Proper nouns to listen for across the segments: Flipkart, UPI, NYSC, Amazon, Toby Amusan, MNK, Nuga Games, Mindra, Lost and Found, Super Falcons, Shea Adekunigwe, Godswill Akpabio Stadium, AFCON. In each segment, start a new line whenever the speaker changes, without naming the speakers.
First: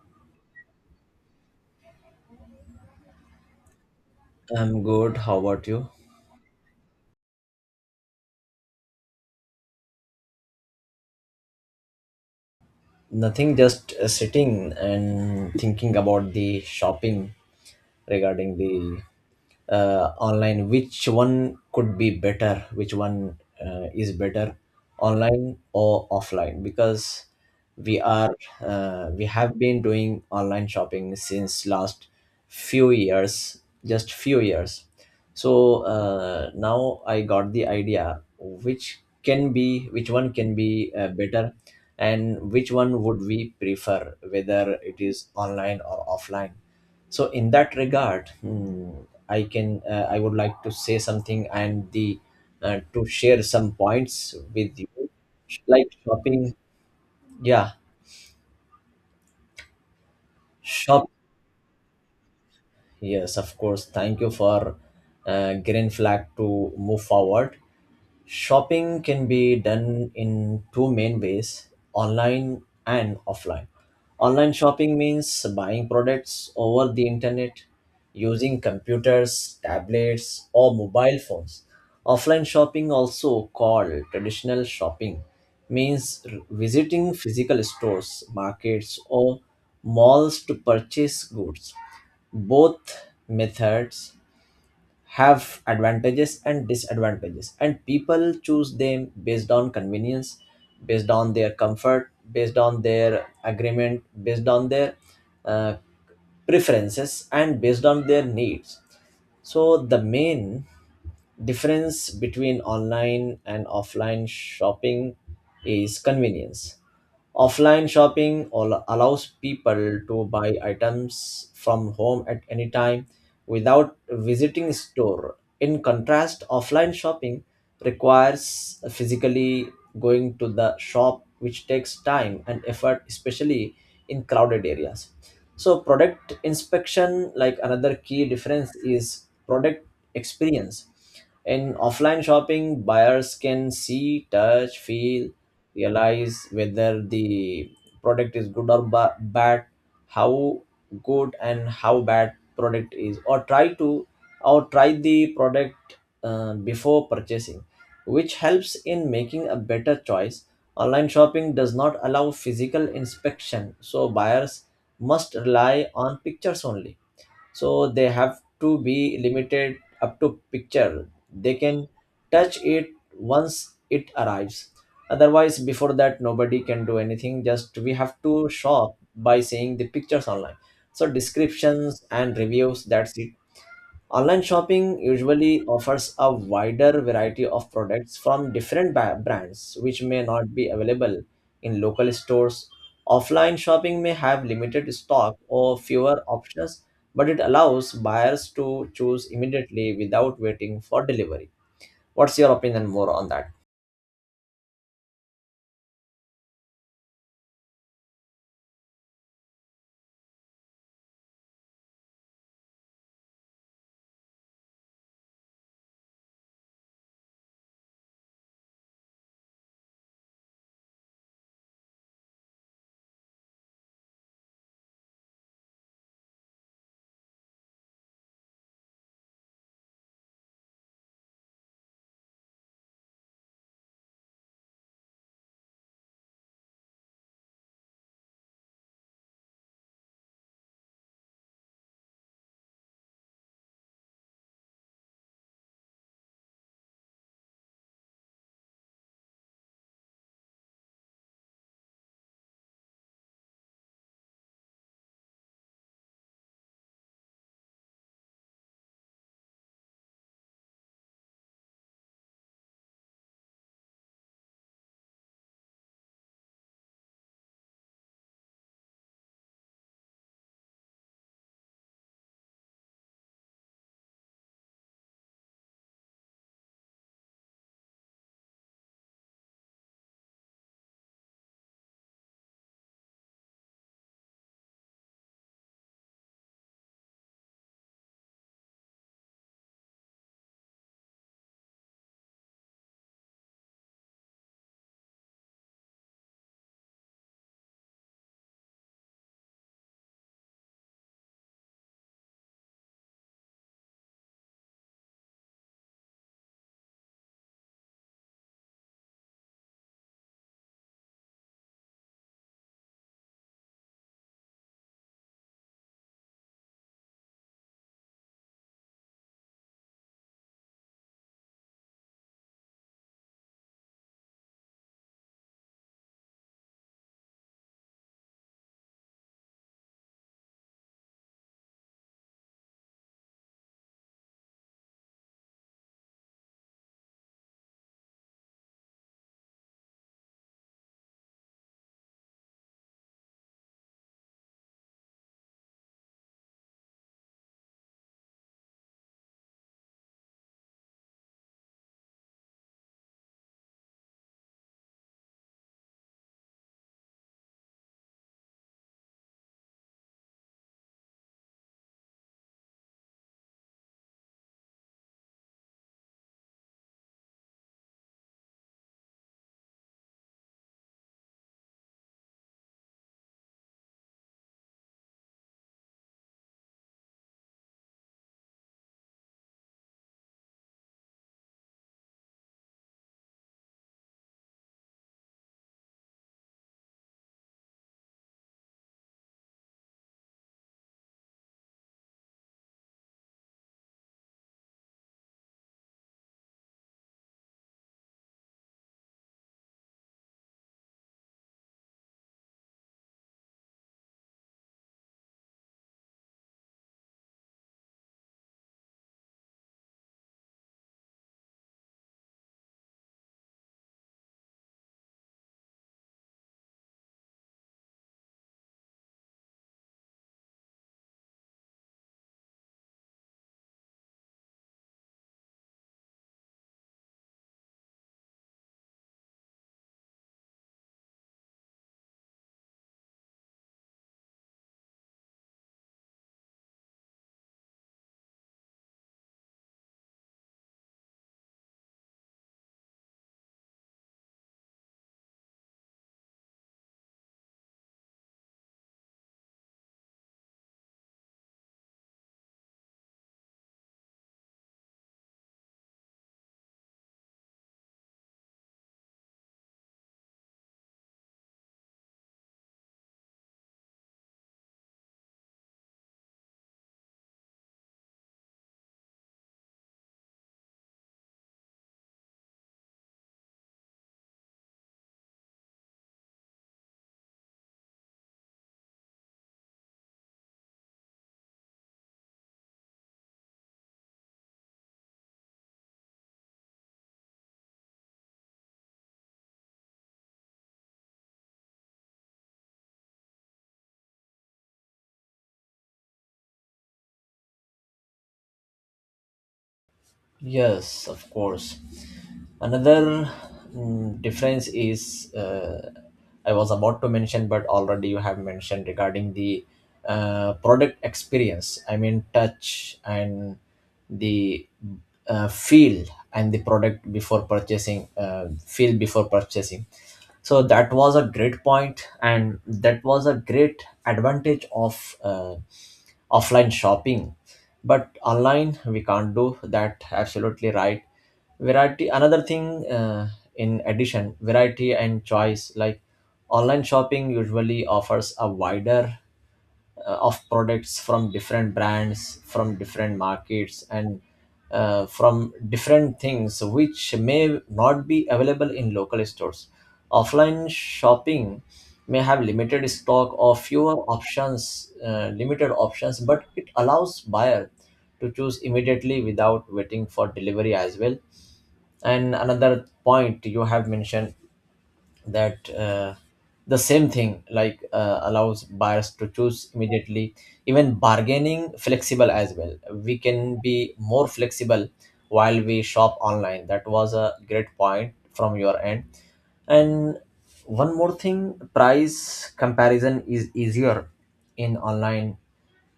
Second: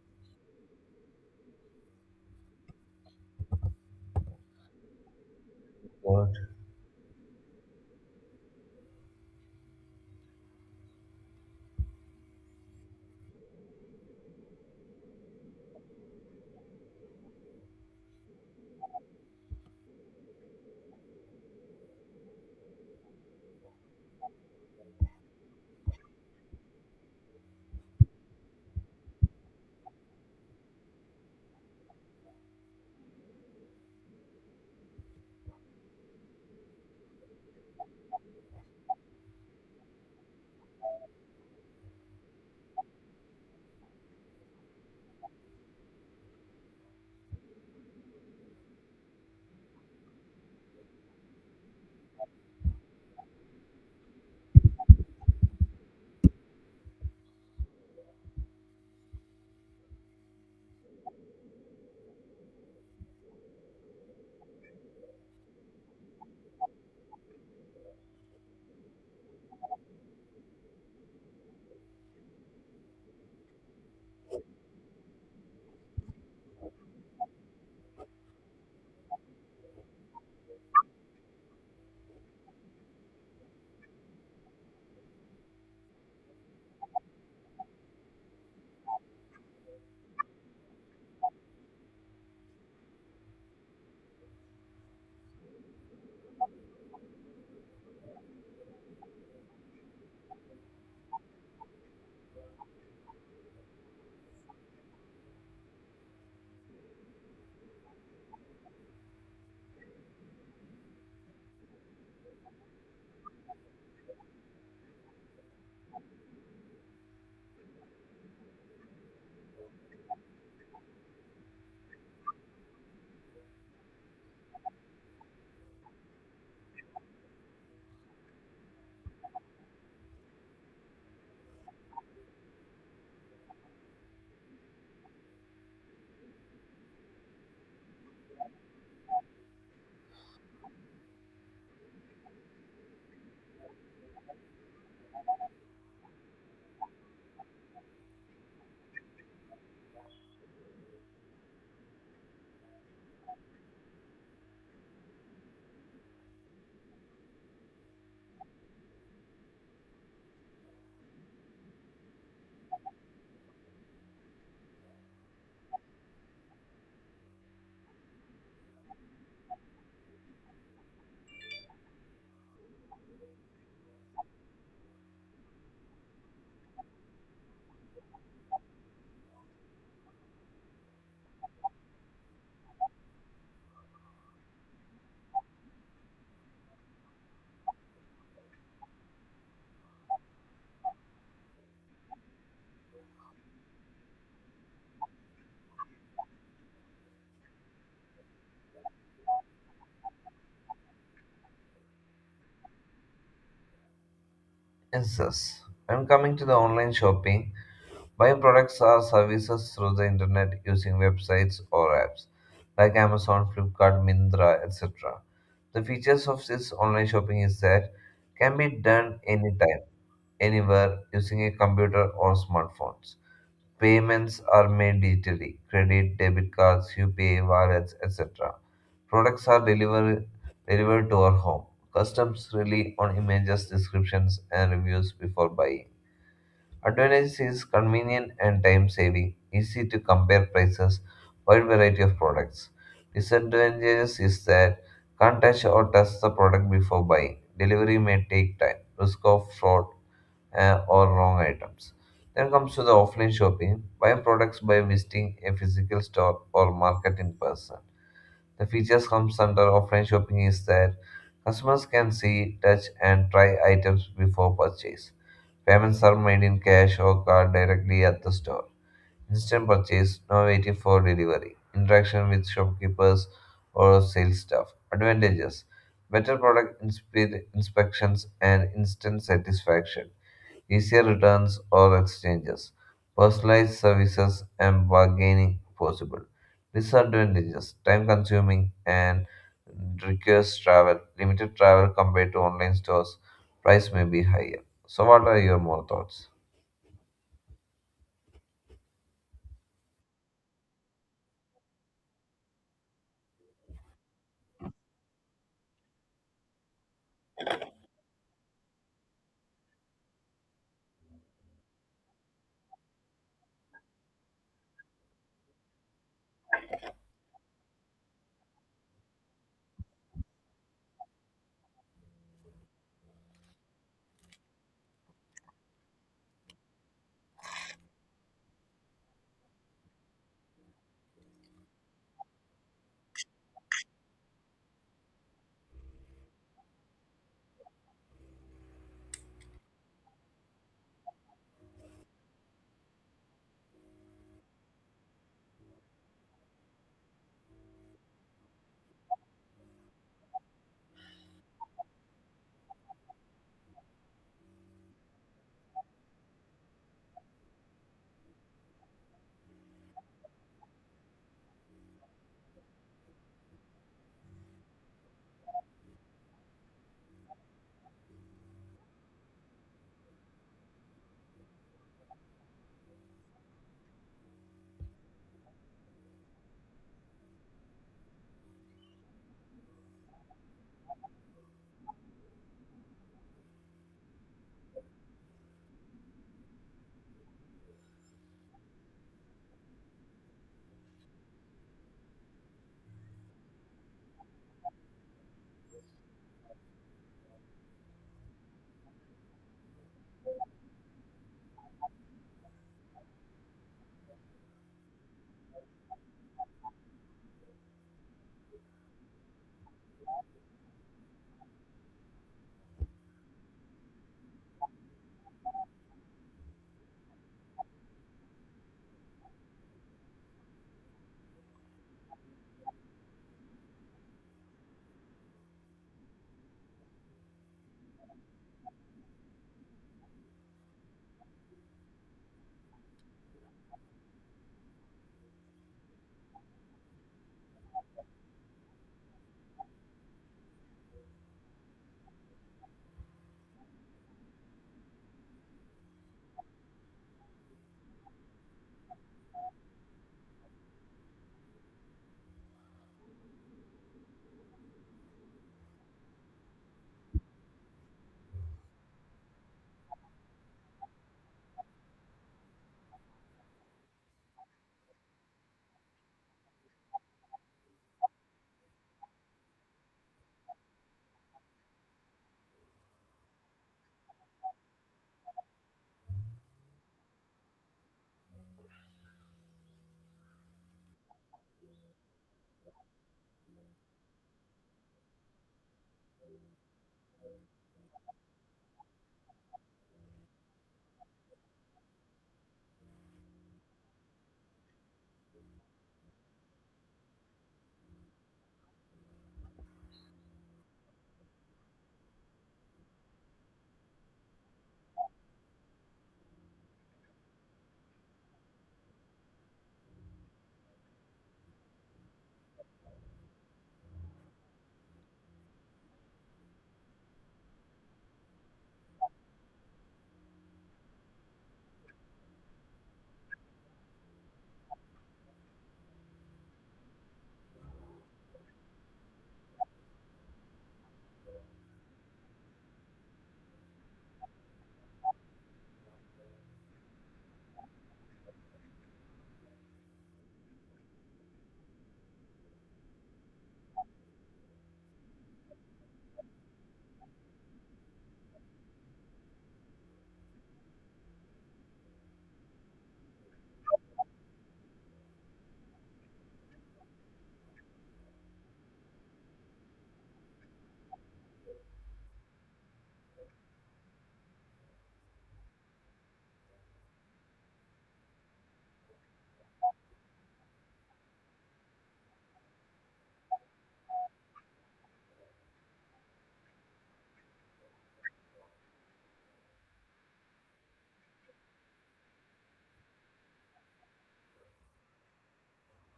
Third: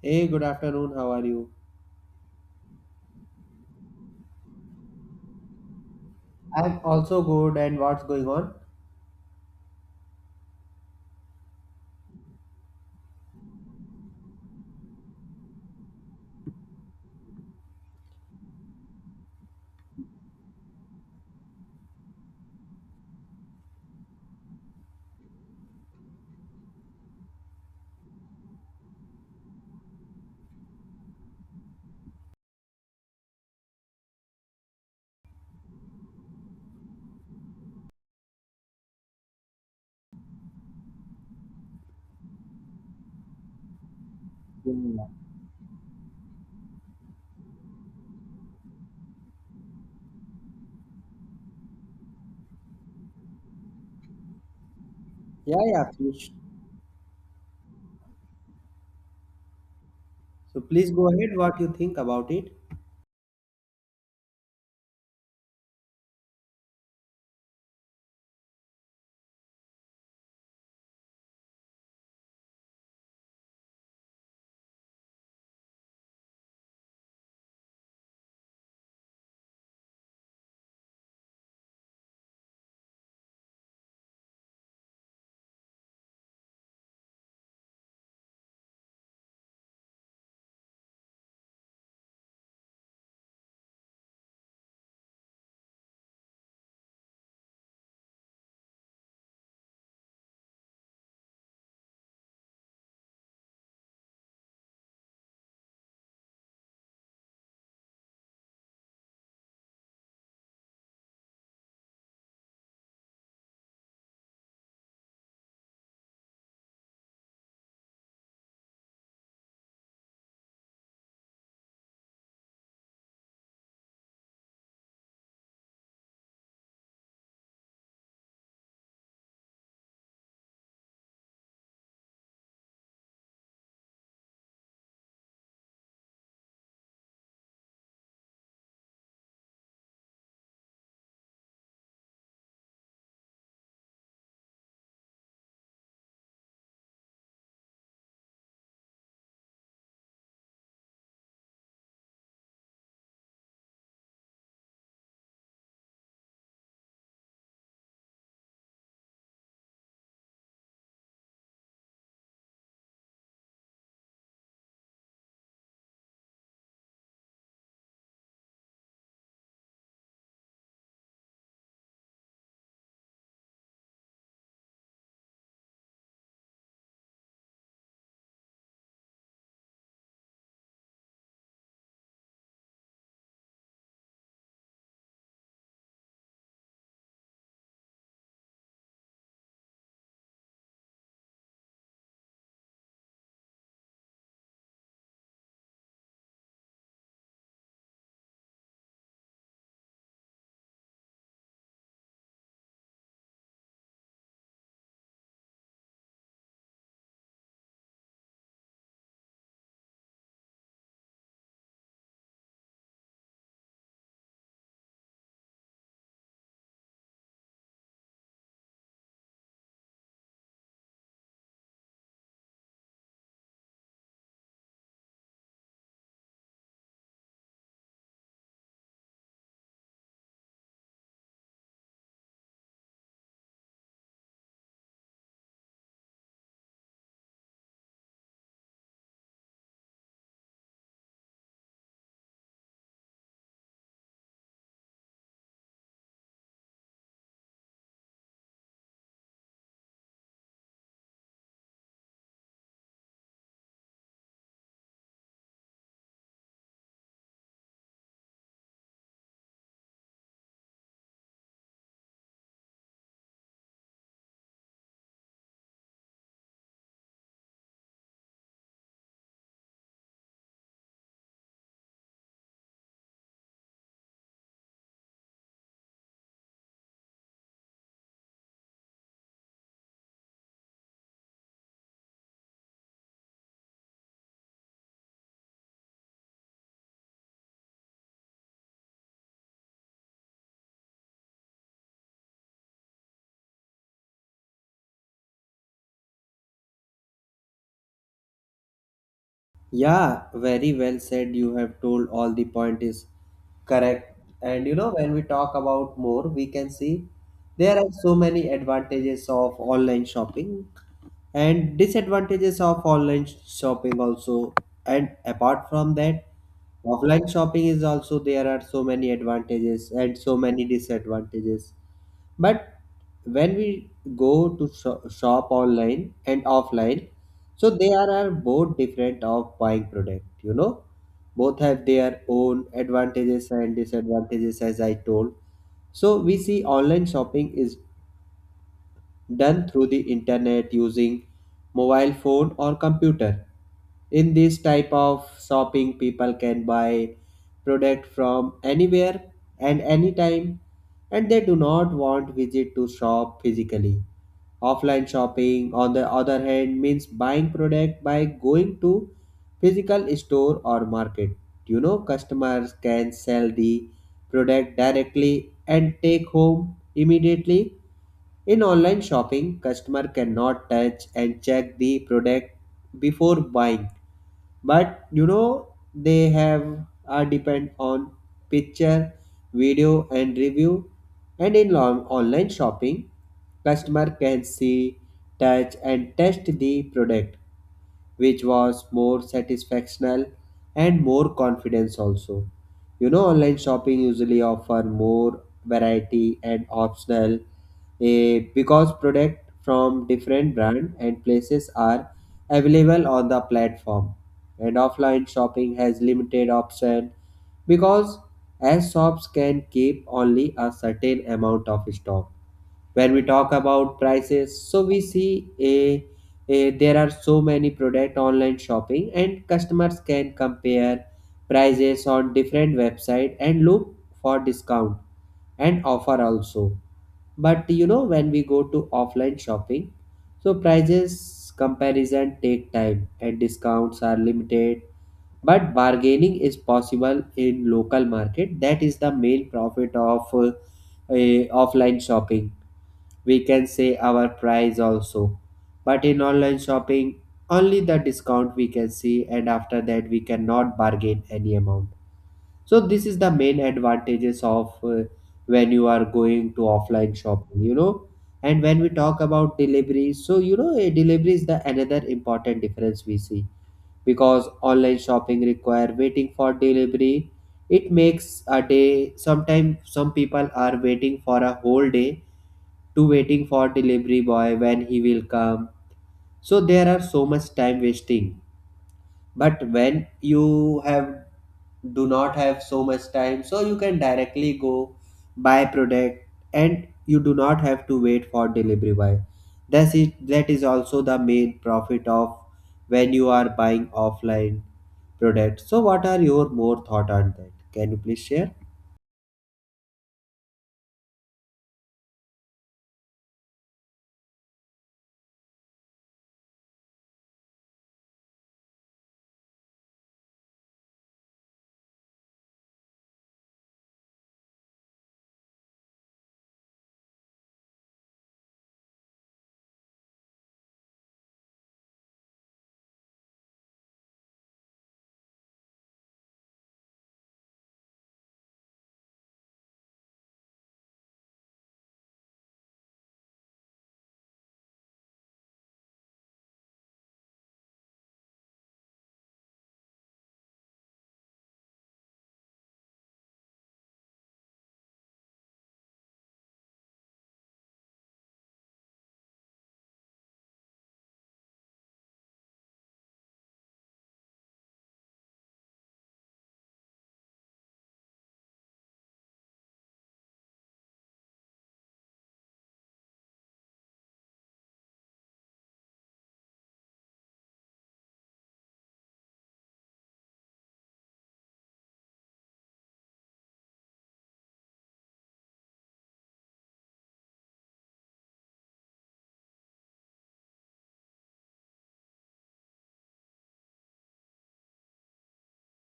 Hey, good afternoon. How are you?
I'm good. How about you?
What?
I'm also good. And what's going on?
Nothing, just sitting and thinking about the shopping. Regarding the online, which one could be better, which one is better, online or offline? Because we are, we have been doing online shopping since last few years, just few years. So now I got the idea which can be, which one can be better, and which one would we prefer, whether it
Yeah,
is online or offline. So in that regard, I can, I would like to say something, and the to share some points with you,
yeah,
like
please.
shopping. Yeah,
So please go
shop,
ahead. What you think about it?
yes, of course. Thank you for green flag to move forward. Shopping can be done in two main ways, online and offline. Online shopping means buying products over the internet using computers, tablets, or mobile phones. Offline shopping, also called traditional shopping, means visiting physical stores, markets, or malls to purchase goods. Both methods have advantages and disadvantages, and people choose them based on convenience, based on their comfort, based on their agreement, based on their uh, preferences, and based on their needs. So the main difference between online and offline shopping is convenience. Offline shopping allows people to buy items from home at any time without visiting store. In contrast, offline shopping requires physically going to the shop, which takes time and effort, especially in crowded areas. So product inspection, like another key difference is product experience. In offline shopping, buyers can see, touch, feel, realize whether the product is good or bad, how good and how bad product is, or try to, or try the product before purchasing, which helps in making a better choice. Online shopping does not allow physical inspection, so buyers must rely on pictures only. So they have to be limited up to picture. They can touch it once it arrives. Otherwise, before that, nobody can do anything. Just we have to shop by seeing the pictures online, so descriptions and reviews, that's it. Online shopping usually offers a wider variety of products from different brands, which may not be available in local stores. Offline shopping may have limited stock or fewer options, but it allows buyers to choose immediately without waiting for delivery. What's your opinion more on that?
Yes, yes. I'm coming to the online shopping. Buying products or services through the internet using websites or apps like Amazon, Flipkart, Mindra, etc. The features of this online shopping is that can be done anytime, anywhere using a computer or smartphone. Payments are made digitally credit, debit cards, UPI, wallets, etc. Products are delivered to our home. Customs rely on images, descriptions, and reviews before buying. Advantage is convenient and time saving, easy to compare prices, wide variety of products. Disadvantages is that can't touch or test the product before buying. Delivery may take time, risk of fraud, or wrong items. Then comes to the offline shopping. Buy products by visiting a physical store or market in person. The features comes under offline shopping is that customers can see, touch, and try items before purchase. Payments are made in cash or card directly at the store. Instant purchase, no waiting for delivery. Interaction with shopkeepers or sales staff. Advantages: better product inspections and instant satisfaction easier returns or exchanges, personalized services, and bargaining possible. Disadvantages time consuming and requires travel, limited travel compared to online stores, price may be higher. So, what are your more thoughts?
Yeah, very well said. You have told all the point is correct. And you know, when we talk about more, we can see there are so many advantages of online shopping and disadvantages of online shopping also, and apart from that offline shopping is also there are so many advantages and so many disadvantages. But when we shop online and offline, so there are both different of buying product, you know, both have their own advantages and disadvantages as I told. So we see online shopping is done through the internet using mobile phone or computer. In this type of shopping, people can buy product from anywhere and anytime, and they do not want visit to shop physically. Offline shopping, on the other hand, means buying product by going to physical store or market. You know, customers can sell the product directly and take home immediately. In online shopping, customer cannot touch and check the product before buying. But you know they have are depend on picture, video and review. And in long, online shopping, customer can see, touch and test the product, which was more satisfactional and more confidence also. You know, online shopping usually offer more variety and optional, because product from different brand and places are available on the platform, and offline shopping has limited option because as shops can keep only a certain amount of stock. When we talk about prices, so we see a there are so many product online shopping and customers can compare prices on different website and look for discount and offer also. But you know when we go to offline shopping, so prices comparison take time and discounts are limited, but bargaining is possible in local market. That is the main profit of offline shopping. We can say our price also, but in online shopping only the discount we can see, and after that we cannot bargain any amount. So this is the main advantages of when you are going to offline shopping, you know. And when we talk about delivery, so you know a delivery is the another important difference we see, because online shopping require waiting for delivery. It makes a day, sometimes some people are waiting for a whole day to waiting for delivery boy when he will come. So there are so much time wasting. But when you have do not have so much time, so you can directly go buy product, and you do not have to wait for delivery boy. That's it. That is also the main profit of when you are buying offline product. So what are your more thought on that? Can you please share?
Yes, of course. Another difference is, I was about to mention, but already you have mentioned regarding the product experience. I mean, touch and the feel and the product before purchasing, feel before purchasing, so that was a great point, and that was a great advantage of offline shopping, but online we can't do that, absolutely right. Variety, another thing, in addition, variety and choice, like online shopping usually offers a wider of products from different brands, from different markets, and from different things which may not be available in local stores. Offline shopping may have limited stock or fewer options, limited options, but it allows buyer to choose immediately without waiting for delivery as well. And another point you have mentioned that, the same thing, like allows buyers to choose immediately, even bargaining flexible as well, we can be more flexible while we shop online. That was a great point from your end. And one more thing, price comparison is easier in online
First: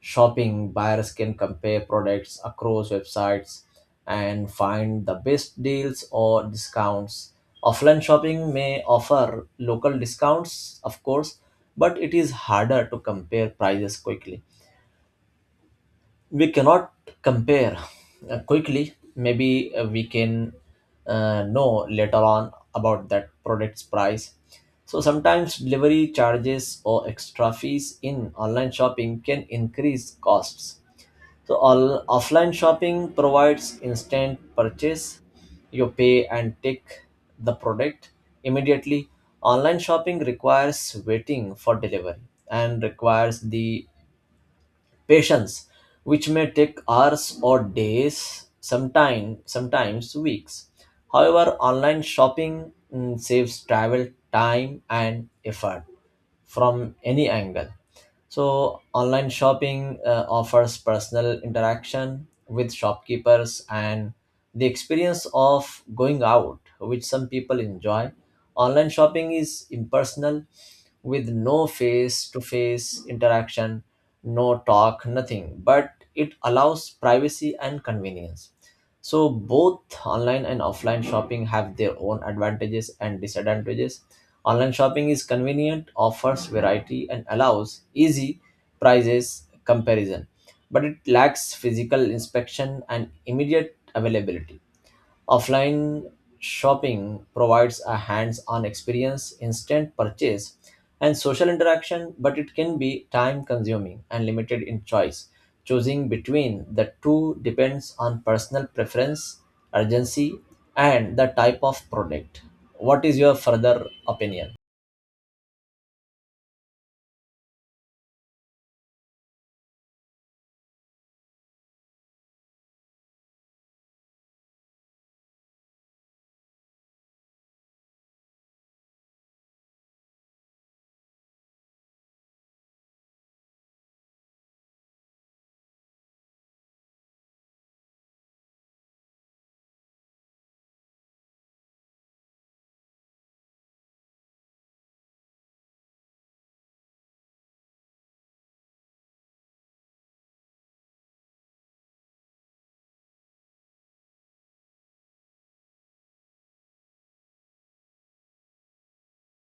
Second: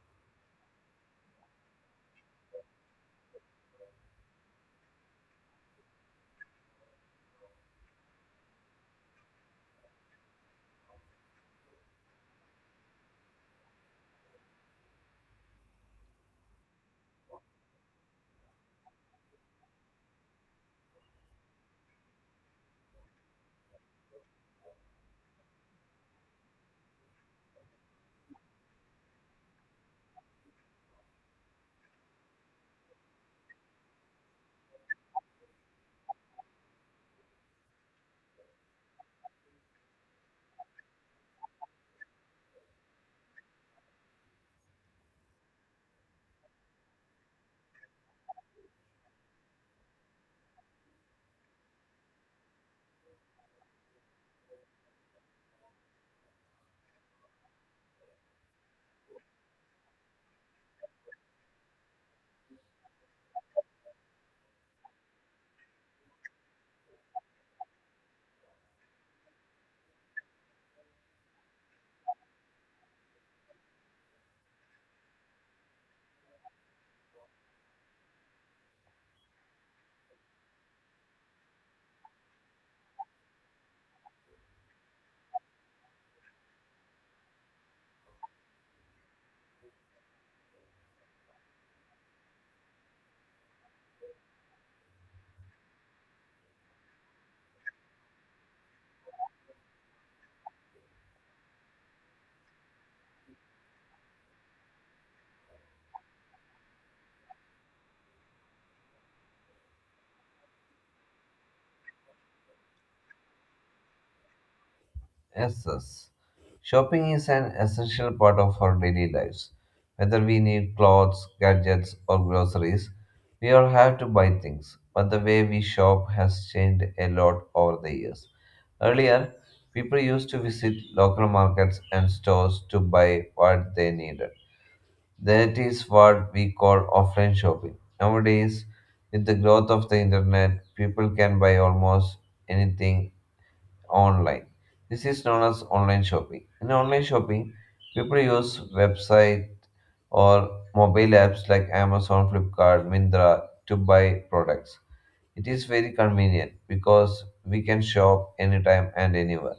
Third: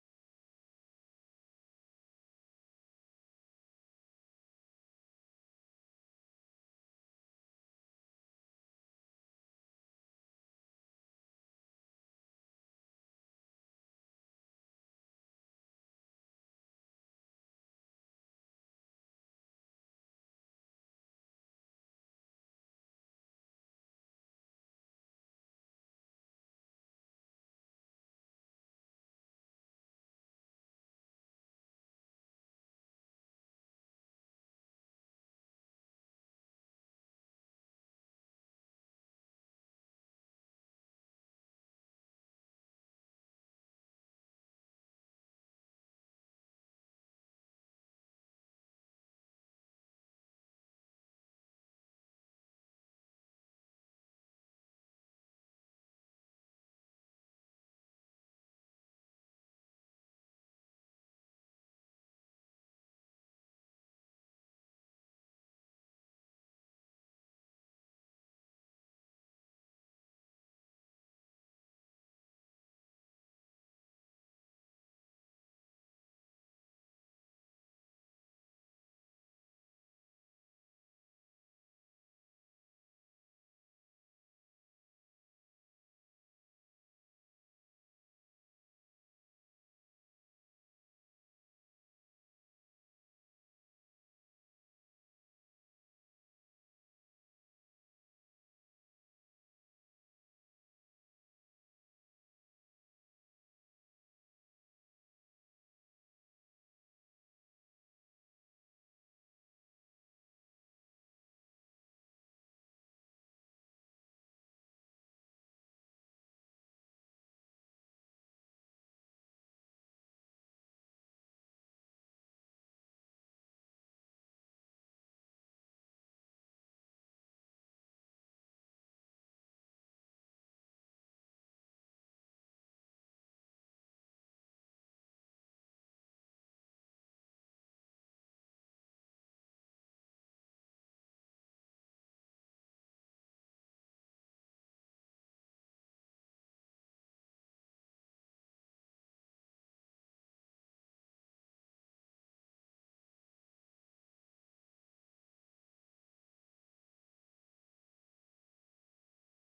shopping. Buyers can compare products across websites and find the best deals or discounts. Offline shopping may offer local discounts, of course, but it is harder to compare prices quickly. We cannot compare quickly. Maybe we can know later on about that product's price. So sometimes delivery charges or extra fees in online shopping can increase costs. So all offline shopping provides instant purchase, you pay and take the product immediately. Online shopping requires waiting for delivery and requires the patience, which may take hours or days, sometime, sometimes weeks. However, online shopping saves travel time and effort from any angle. So online shopping offers personal interaction with shopkeepers and the experience of going out, which some people enjoy. Online shopping is impersonal, with no face to face interaction, no talk, nothing, but it allows privacy and convenience. So both online and offline shopping have their own advantages and disadvantages. Online shopping is convenient, offers variety, and allows easy prices comparison, but it lacks physical inspection and immediate availability. Offline shopping provides a hands on experience, instant purchase, and social interaction, but it can be time consuming and limited in choice. Choosing between the two depends on personal preference, urgency, and the type of product. What is your further opinion?
Yes, yes. Shopping is an essential part of our daily lives. Whether we need clothes, gadgets, or groceries, we all have to buy things. But the way we shop has changed a lot over the years. Earlier, people used to visit local markets and stores to buy what they needed. That is what we call offline shopping. Nowadays, with the growth of the internet, people can buy almost anything online. This is known as online shopping. In online shopping, people use website or mobile apps like Amazon, Flipkart, Mindra to buy products. It is very convenient because we can shop anytime and anywhere,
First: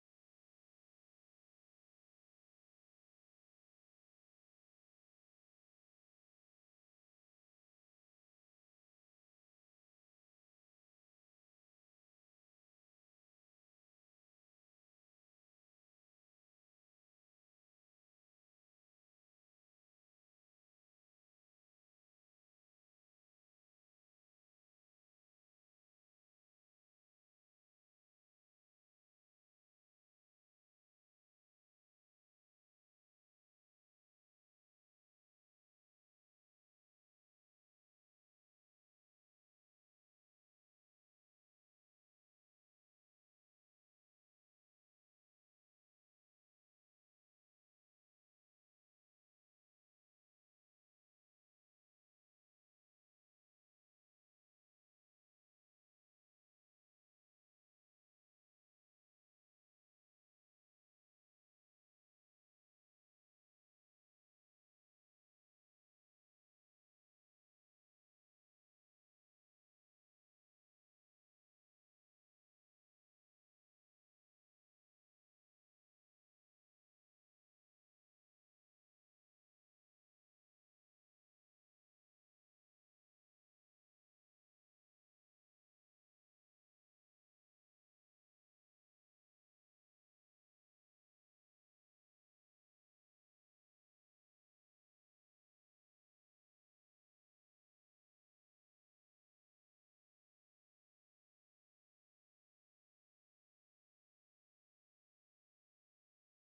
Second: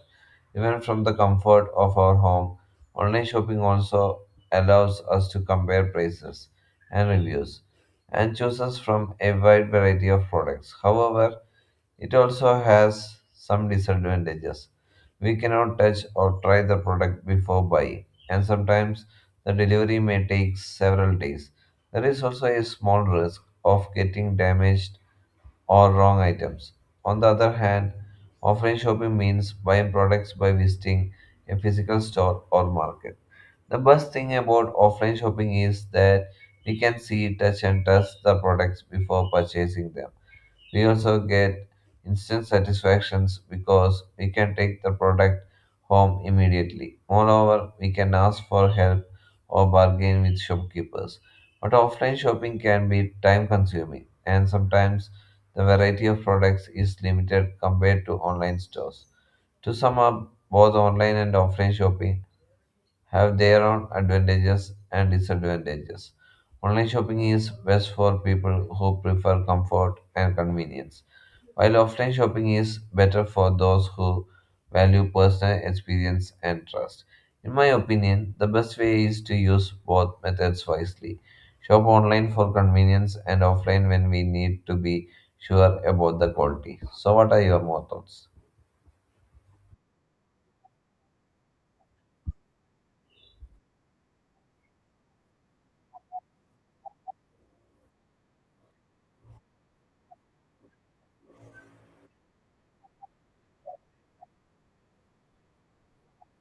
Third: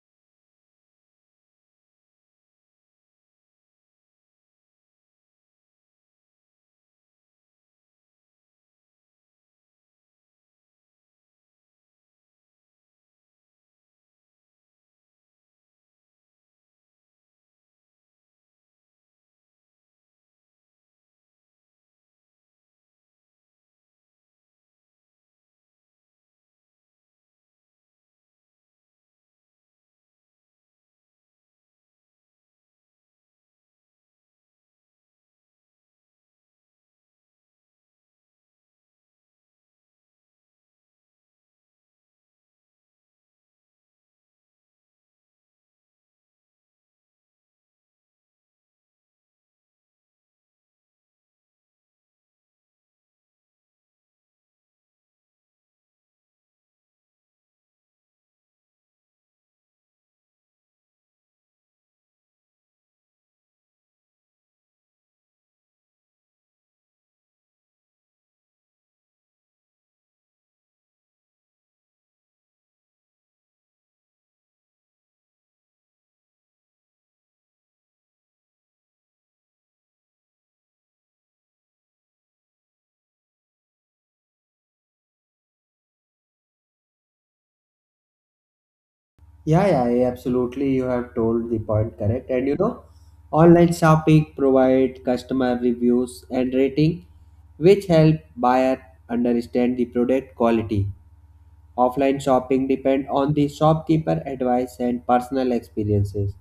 even from the comfort of our home. Online shopping also allows us to compare prices and reviews and chooses from a wide variety of products. However, it also has some disadvantages. We cannot touch or try the product before buying, and sometimes the delivery may take several days. There is also a small risk of getting damaged or wrong items. On the other hand, offline shopping means buying products by visiting a physical store or market. The best thing about offline shopping is that we can see, touch, and test the products before purchasing them. We also get instant satisfactions because we can take the product home immediately. Moreover, we can ask for help or bargain with shopkeepers. But offline shopping can be time consuming and sometimes the variety of products is limited compared to online stores. To sum up, both online and offline shopping have their own advantages and disadvantages. Online shopping is best for people who prefer comfort and convenience while offline shopping is better for those who value personal experience and trust. In my opinion, the best way is to use both methods wisely. Shop online for convenience and offline when we need to be sure about the quality. So, what are your more thoughts?
Yeah, absolutely. You have told the point correct. And you know, online shopping provide customer reviews and rating, which help buyer understand the product quality. Offline shopping depend on the shopkeeper advice and personal experiences.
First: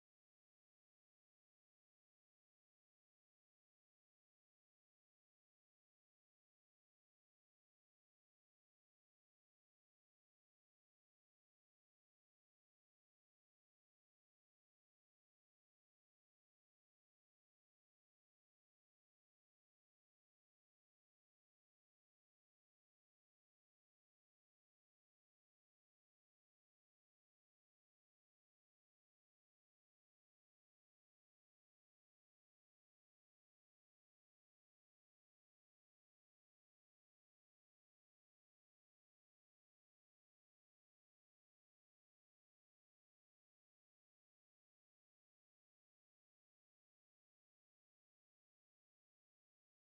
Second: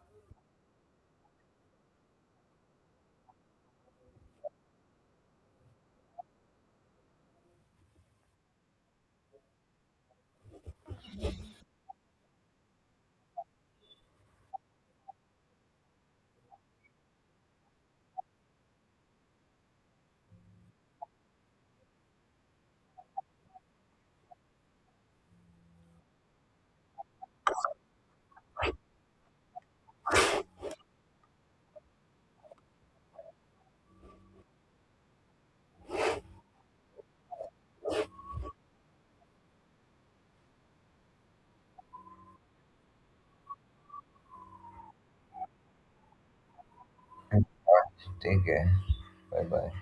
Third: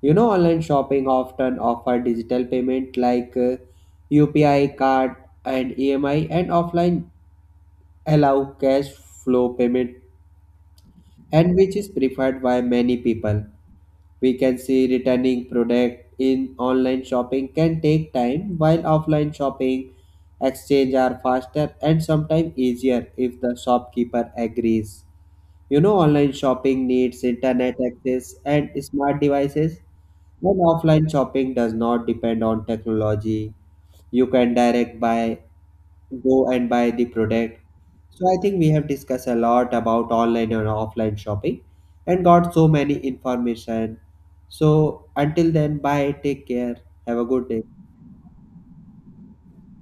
You know, online shopping often offer digital payment like UPI card and EMI, and offline allow cash flow payment, and which is preferred by many people. We can see returning product in online shopping can take time, while offline shopping exchange are faster and sometimes easier if the shopkeeper agrees. You know, online shopping needs internet access and smart devices, and offline shopping does not depend on technology. You can direct buy, go and buy the product. So I think we have discussed a lot about online and offline shopping and got so many information. So until then, bye, take care, have a good day.
Take care. Bye bye.